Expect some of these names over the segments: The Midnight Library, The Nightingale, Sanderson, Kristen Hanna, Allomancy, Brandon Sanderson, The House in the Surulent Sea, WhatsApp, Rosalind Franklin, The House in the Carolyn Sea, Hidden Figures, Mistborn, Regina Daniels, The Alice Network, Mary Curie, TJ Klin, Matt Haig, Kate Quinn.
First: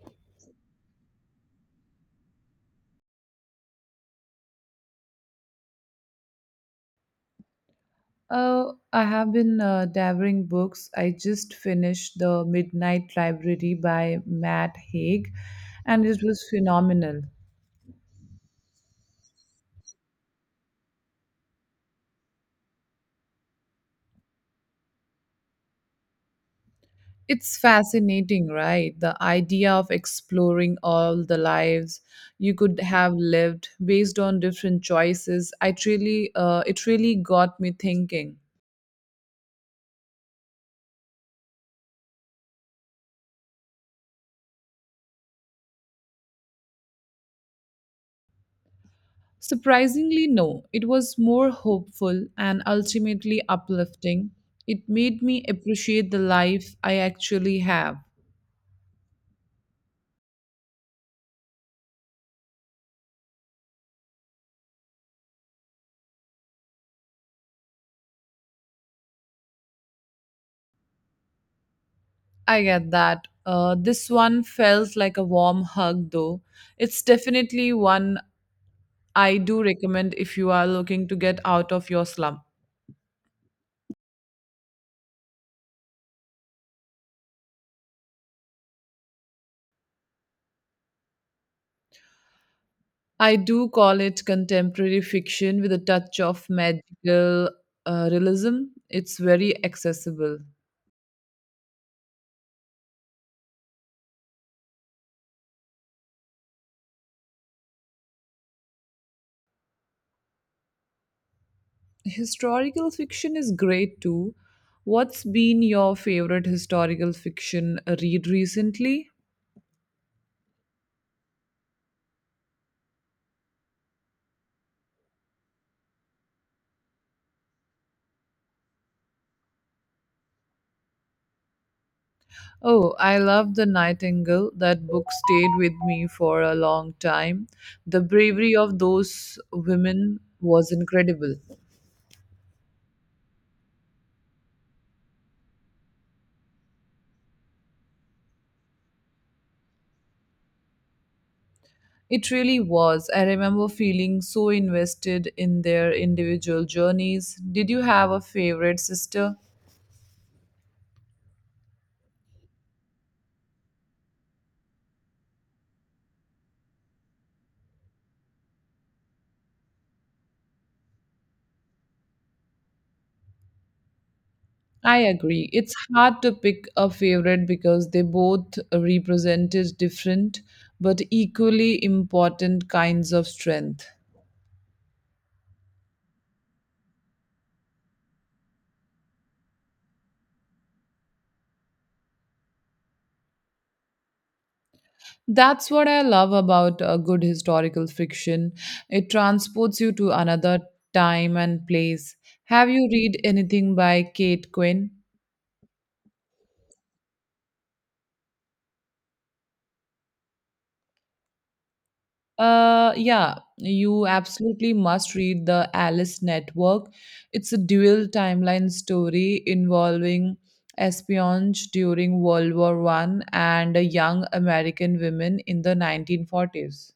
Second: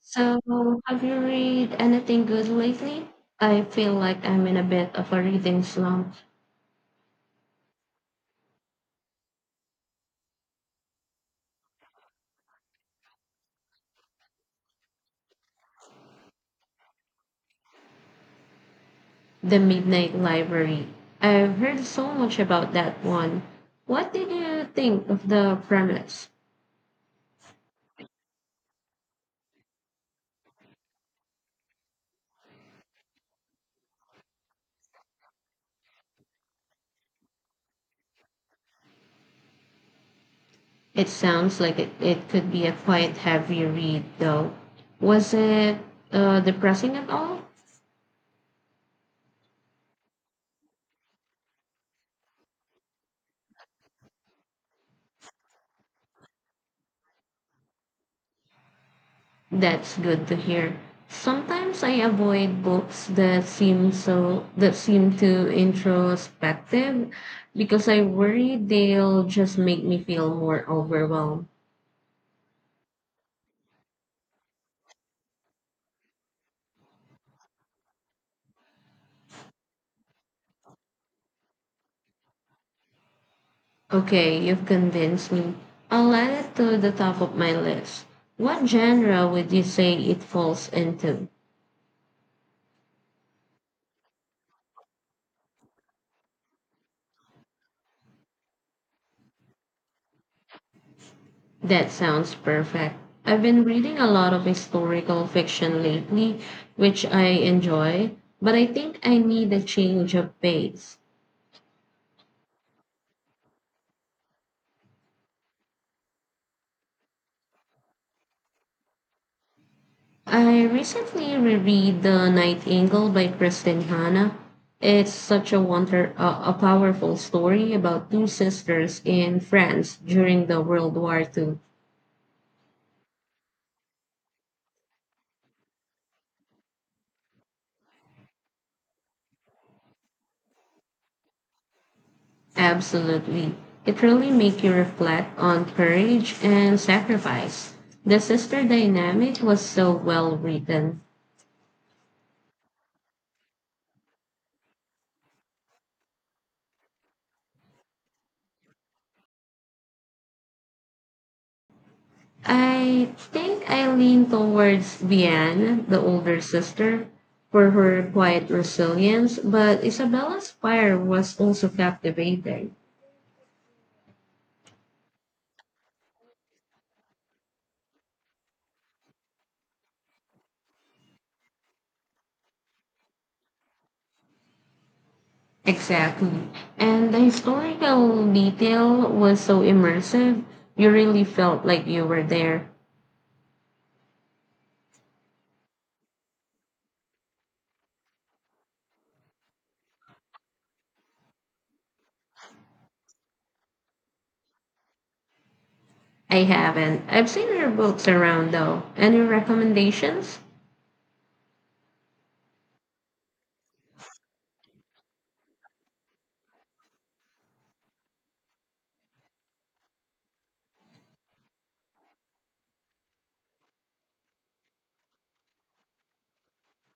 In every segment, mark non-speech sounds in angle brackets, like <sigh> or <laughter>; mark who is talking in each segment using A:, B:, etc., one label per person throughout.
A: So, have you read anything good lately? I feel like I'm in a bit of a reading slump.
B: I have been devouring books. I just finished The Midnight Library by Matt Haig, and it was phenomenal.
A: The Midnight Library. I've heard so much about that one. What did you think of the premise?
B: It's fascinating, right? The idea of exploring all the lives you could have lived based on different choices. It really got me thinking.
A: It sounds like it could be a quite heavy read, though. Was it depressing at all?
B: Surprisingly, no. It was more hopeful and ultimately uplifting. It made me appreciate the life I actually have.
A: That's good to hear. Sometimes I avoid books that seem so that seem too introspective because I worry they'll just make me feel more overwhelmed.
B: I get that. This one felt like a warm hug, though. It's definitely one I do recommend if you are looking to get out of your slump.
A: Okay, you've convinced me. I'll add it to the top of my list. What genre would you say it falls into?
B: I do call it contemporary fiction with a touch of magical realism. It's very accessible.
A: That sounds perfect. I've been reading a lot of historical fiction lately, which I enjoy, but I think I need a change of pace.
B: Historical fiction is great too. What's been your favorite historical fiction read recently?
A: I recently reread The Nightingale by Kristen Hanna. It's such a a powerful story about two sisters in France during the World War II.
B: Oh, I love The Nightingale. That book stayed with me for a long time. The bravery of those women was incredible.
A: Absolutely. It really makes you reflect on courage and sacrifice. The sister dynamic was so well written.
B: It really was. I remember feeling so invested in their individual journeys. Did you have a favorite sister?
A: I think I lean towards Bian, the older sister, for her quiet resilience, but Isabella's fire was also captivating.
B: I agree. It's hard to pick a favorite because they both represented different but equally important kinds of strength.
A: Exactly. And the historical detail was so immersive, you really felt like you were there.
B: That's what I love about a good historical fiction. It transports you to another time and place. Have you read anything by Kate Quinn?
A: I haven't. I've seen your books around though. Any recommendations?
B: Yeah, you absolutely must read The Alice Network. It's a dual timeline story involving espionage during World War One and a young American women in the 1940s.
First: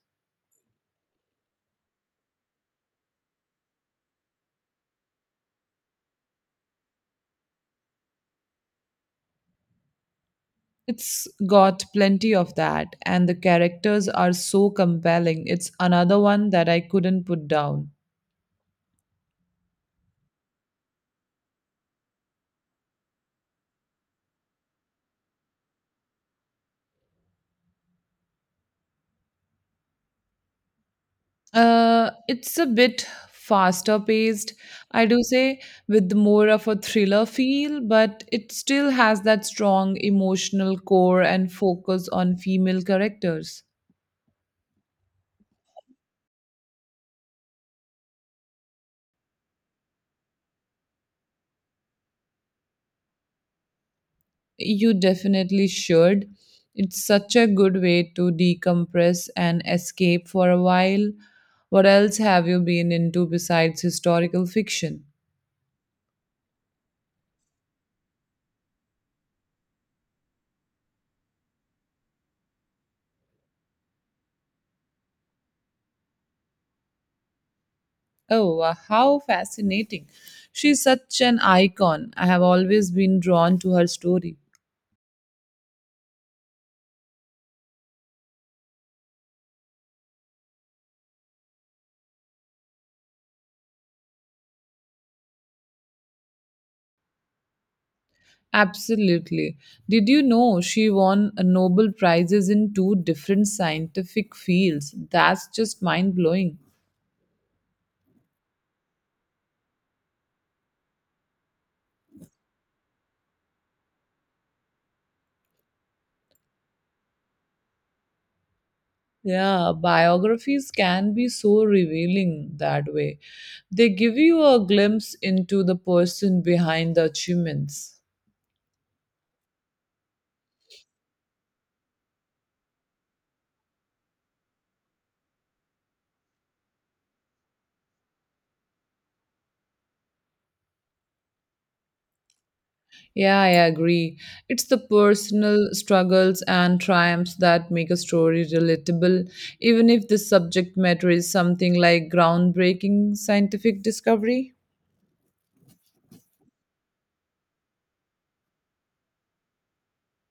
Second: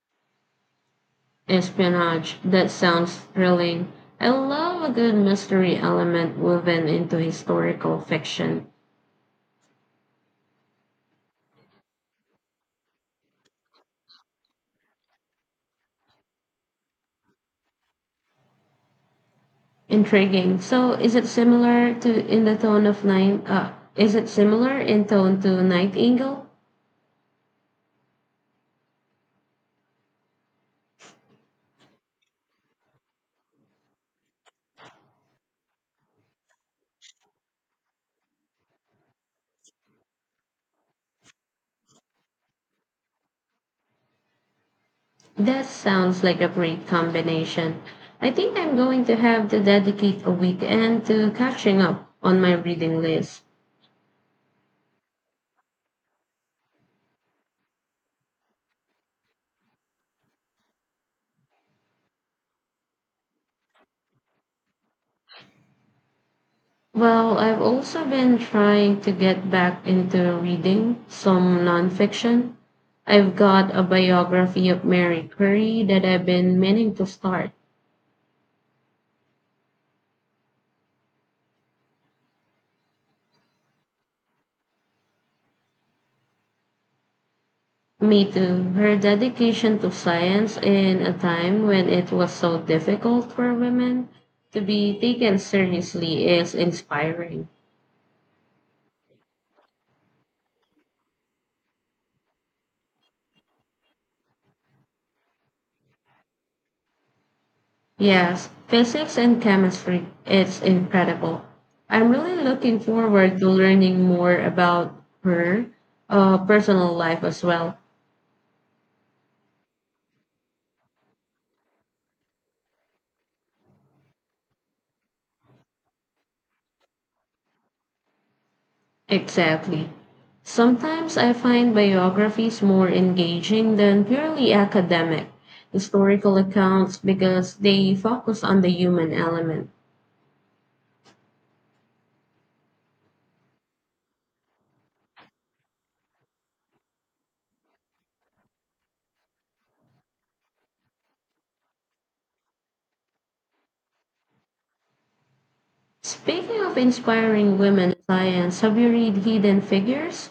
A: Espionage. That sounds thrilling. I love a good mystery element woven into historical fiction.
B: It's got plenty of that, and the characters are so compelling. It's another one that I couldn't put down.
A: Intriguing. So, is it similar to in the tone of Nine? Is it similar in tone to Nightingale?
B: It's a bit faster paced, I do say, with more of a thriller feel, but it still has that strong emotional core and focus on female characters.
A: That sounds like a great combination. I think I'm going to have to dedicate a weekend to catching up on my reading list.
B: You definitely should. It's such a good way to decompress and escape for a while. What else have you been into besides historical fiction?
A: Well, I've also been trying to get back into reading some nonfiction. I've got a biography of Mary Curie that I've been meaning to start.
B: Oh, how fascinating. She's such an icon. I have always been drawn to her story.
A: Me too. Her dedication to science in a time when it was so difficult for women to be taken seriously is inspiring.
B: Absolutely. Did you know she won a Nobel Prizes in two different scientific fields? That's just mind blowing.
A: Yes, physics and chemistry, it's incredible. I'm really looking forward to learning more about her personal life as well.
B: Yeah, biographies can be so revealing that way. They give you a glimpse into the person behind the achievements.
A: Exactly. Sometimes I find biographies more engaging than purely academic historical accounts because they focus on the human element.
B: Yeah, I agree. It's the personal struggles and triumphs that make a story relatable, even if the subject matter is something like groundbreaking scientific discovery.
A: Speaking of inspiring women in science, have you read Hidden Figures?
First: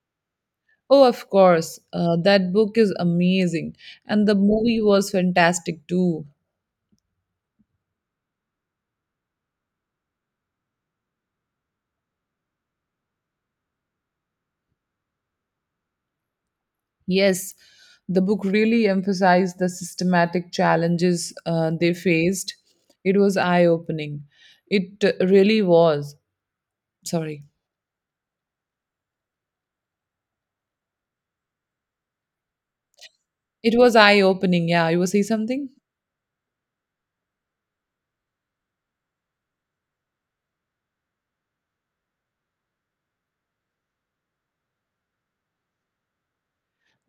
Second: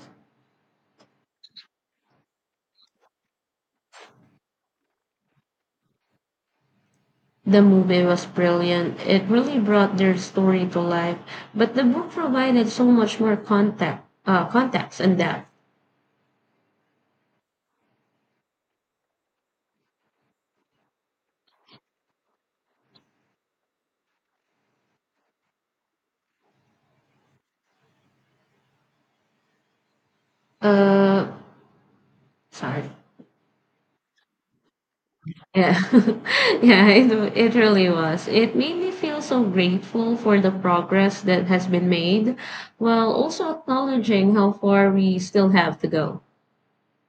B: Oh, of course, that book is amazing, and the movie was fantastic too.
A: The movie was brilliant. It really brought their story to life, but the book provided so much more context and depth.
B: Yes, the book really emphasized the systematic challenges they faced. It was eye opening. It really was. Sorry.
A: Uh, sorry.
B: It was eye opening. Yeah, you were saying something?
A: Yeah, <laughs> yeah, it really was. It made me feel so grateful for the progress that has been made, while also acknowledging how far we still have to go.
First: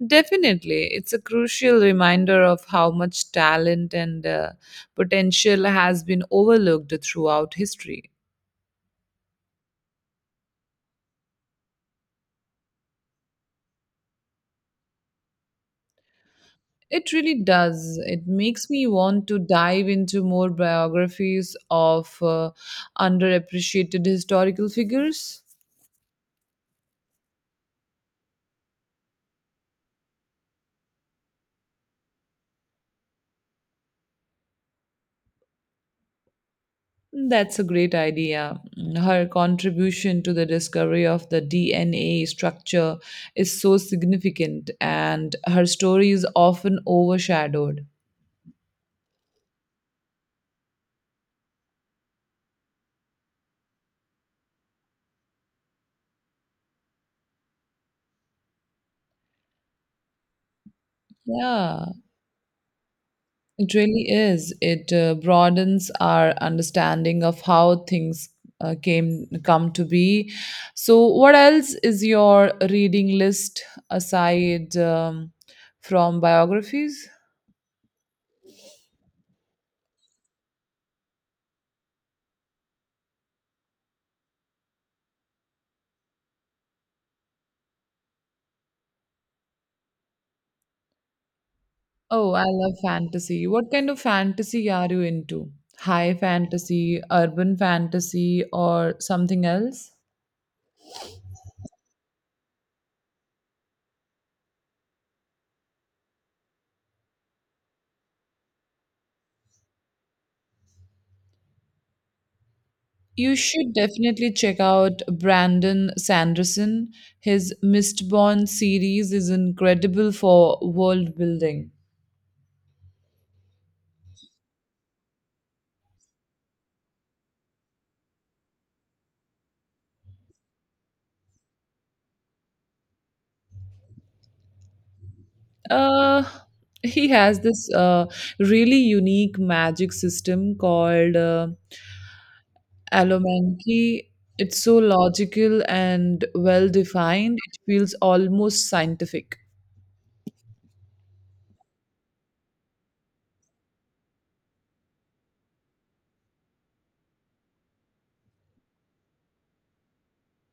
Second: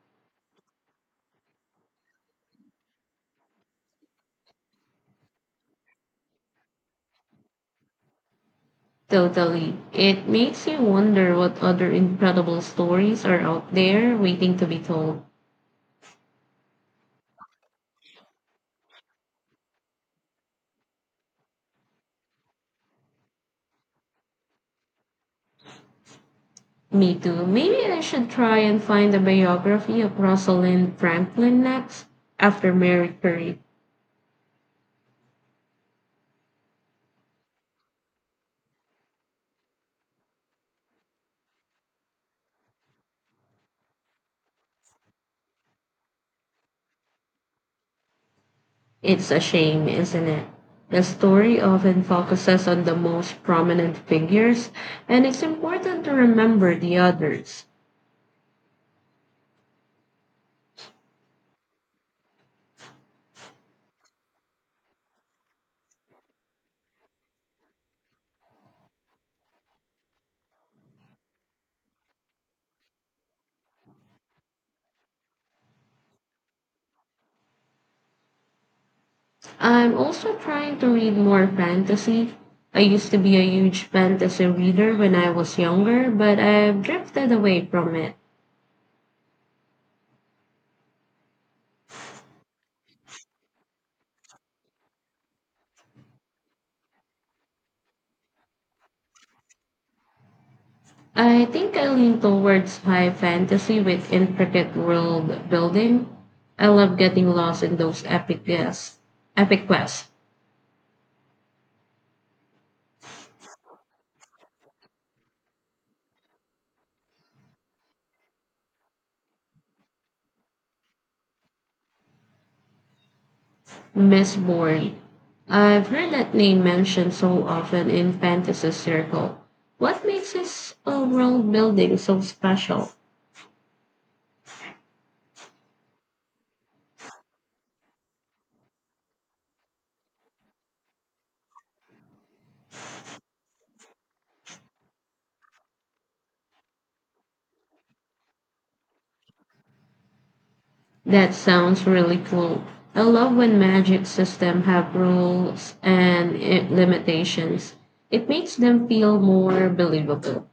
B: Definitely. It's a crucial reminder of how much talent and potential has been overlooked throughout history.
A: Totally. It makes you wonder what other incredible stories are out there waiting to be told.
B: It really does. It makes me want to dive into more biographies of underappreciated historical figures.
A: Me too. Maybe I should try and find a biography of Rosalind Franklin next after Mary Curie.
B: That's a great idea. Her contribution to the discovery of the DNA structure is so significant, and her story is often overshadowed.
A: It's a shame, isn't it? The story often focuses on the most prominent figures, and it's important to remember the others.
B: Yeah, it really is. It broadens our understanding of how things came come to be. So, what else is your reading list aside from biographies?
A: I'm also trying to read more fantasy. I used to be a huge fantasy reader when I was younger, but I've drifted away from it.
B: Oh, I love fantasy. What kind of fantasy are you into? High fantasy, urban fantasy, or something else?
A: I think I lean towards high fantasy with intricate world building. I love getting lost in those epic quests. Epic quests.
B: You should definitely check out Brandon Sanderson. His Mistborn series is incredible for world building.
A: Miss Bourne. I've heard that name mentioned so often in fantasy circle. What makes this world building so special?
B: Uh, he has this really unique magic system called Allomancy. It's so logical and well defined, it feels almost scientific.
A: That sounds really cool. I love when magic systems have rules and limitations. It makes them feel more believable.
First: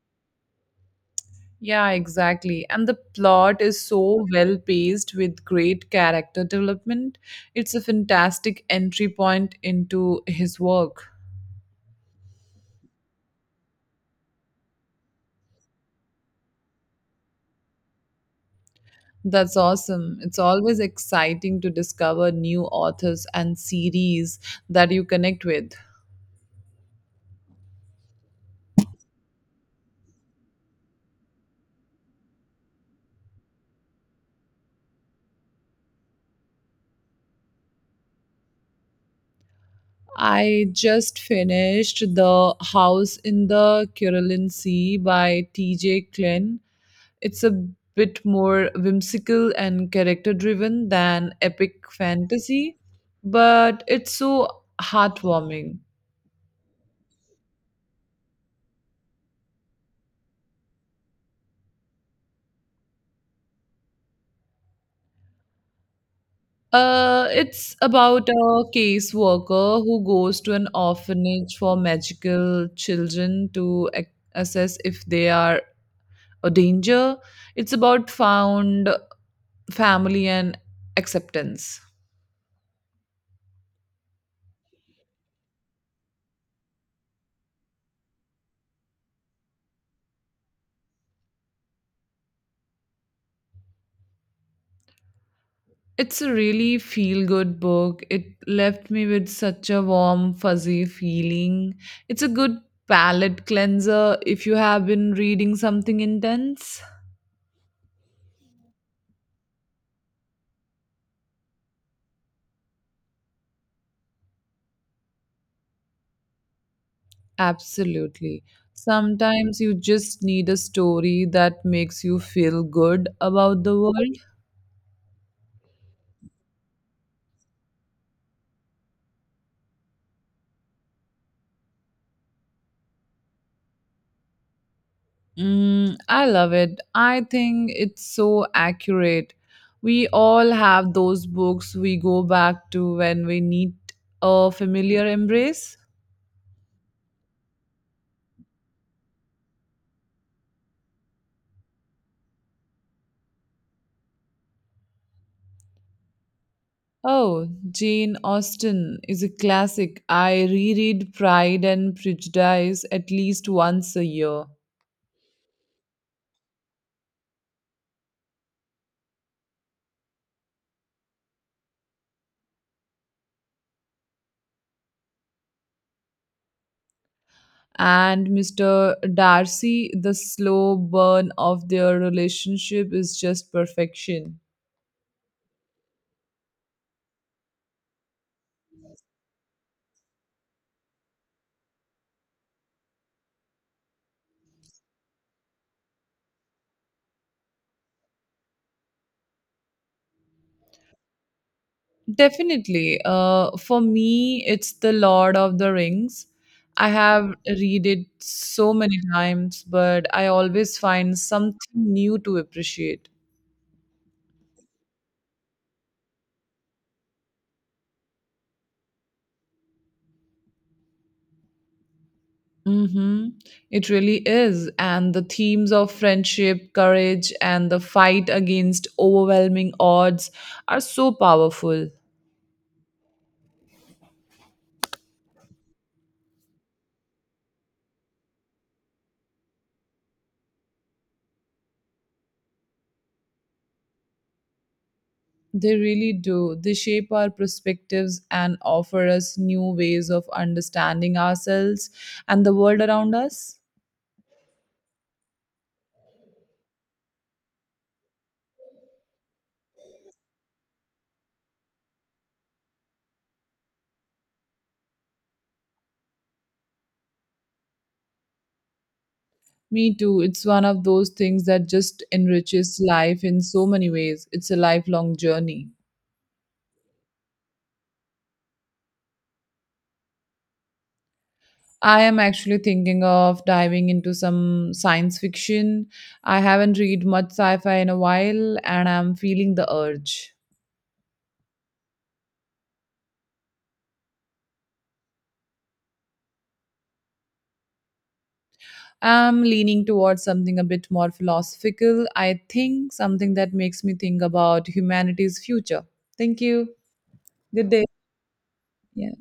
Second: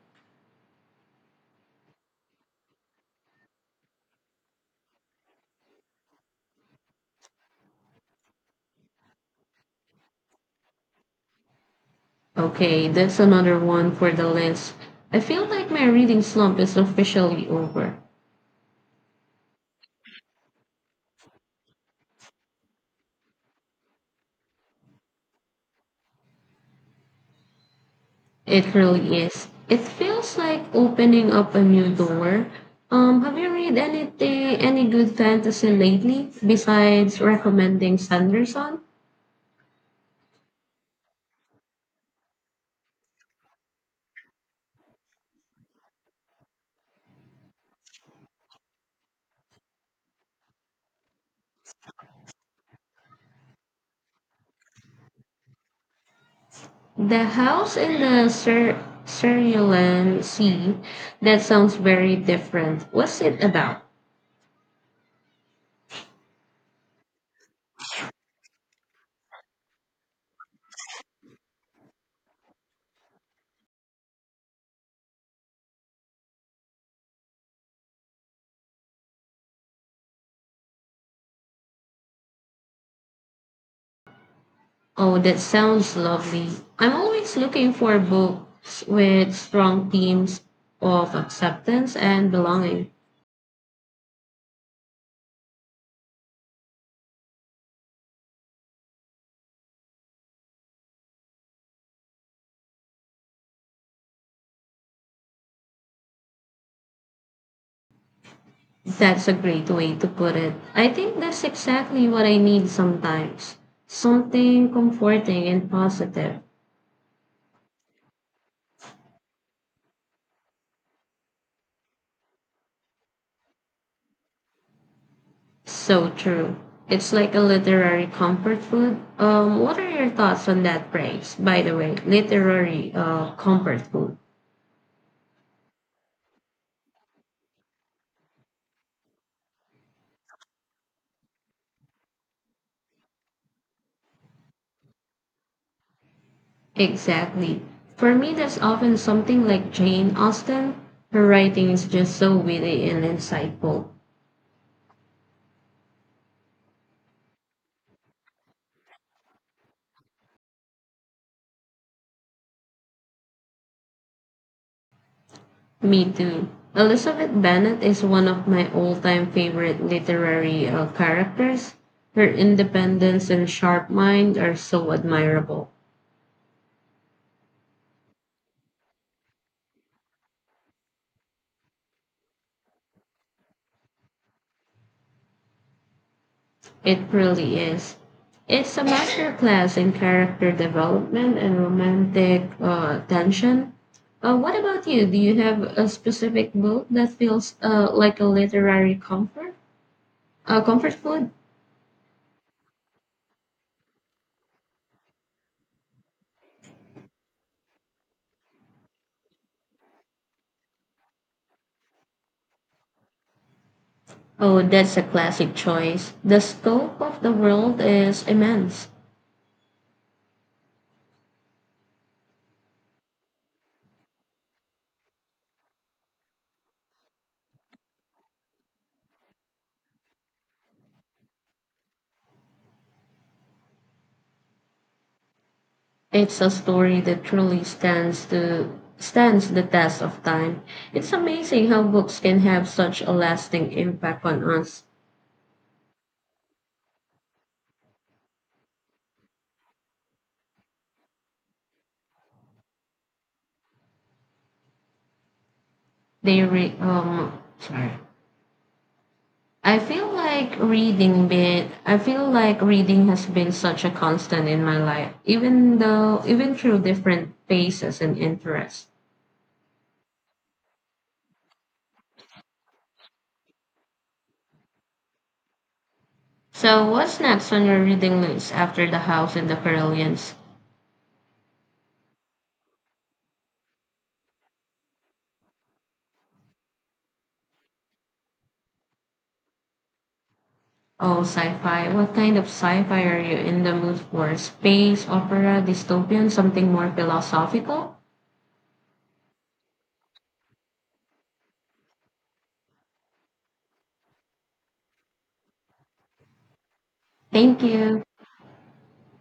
B: Yeah, exactly. And the plot is so well paced with great character development. It's a fantastic entry point into his work.
A: Okay, that's another one for the list. I feel like my reading slump is officially over.
B: That's awesome. It's always exciting to discover new authors and series that you connect with.
A: It really is. It feels like opening up a new door. Have you any good fantasy lately besides recommending Sanderson?
B: I just finished The House in the Carolyn Sea by TJ Klin. It's a bit more whimsical and character driven than epic fantasy, but it's so heartwarming.
A: The House in the Sur- Surulent Sea. That sounds very different. What's it about?
B: It's about a caseworker who goes to an orphanage for magical children to assess if they are a danger. It's about found family and acceptance.
A: Oh, that sounds lovely. I'm always looking for books with strong themes of acceptance and belonging.
B: It's a really feel good book. It left me with such a warm, fuzzy feeling. It's a good palate cleanser if you have been reading something intense.
A: That's a great way to put it. I think that's exactly what I need sometimes. Something comforting and positive.
B: Absolutely. Sometimes you just need a story that makes you feel good about the world.
A: So true. It's like a literary comfort food. What are your thoughts on that phrase, by the way? Literary comfort food.
B: Mm, I love it. I think it's so accurate. We all have those books we go back to when we need a familiar embrace.
A: Exactly. For me, that's often something like Jane Austen. Her writing is just so witty and insightful.
B: Oh, Jane Austen is a classic. I reread Pride and Prejudice at least once a year.
A: Me too. Elizabeth Bennet is one of my all-time favorite literary characters. Her independence and sharp mind are so admirable.
B: And Mr. Darcy, the slow burn of their relationship is just perfection.
A: It really is. It's a masterclass in character development and romantic tension. What about you? Do you have a specific book that feels like a literary comfort food?
B: Definitely. For me, it's The Lord of the Rings. I have read it so many times, but I always find something new to appreciate.
A: Oh, that's a classic choice. The scope of the world is immense.
B: Mm-hmm. It really is. And the themes of friendship, courage, and the fight against overwhelming odds are so powerful.
A: It's a story that truly stands the test of time. It's amazing how books can have such a lasting impact on us.
B: They really do. They shape our perspectives and offer us new ways of understanding ourselves and the world around us.
A: Sorry. I feel like reading has been such a constant in my life, even through different phases and interests.
B: Me too. It's one of those things that just enriches life in so many ways. It's a lifelong journey.
A: So what's next on your reading list after The House in the Carillions?
B: I am actually thinking of diving into some science fiction. I haven't read much sci-fi in a while and I'm feeling the urge.
A: Oh, sci-fi. What kind of sci-fi are you in the mood for? Space, opera, dystopian, something more philosophical?
B: I'm leaning towards something a bit more philosophical, I think, something that makes me think about humanity's future. Thank you.
A: Thank
B: Good day.
A: you.
B: Yeah.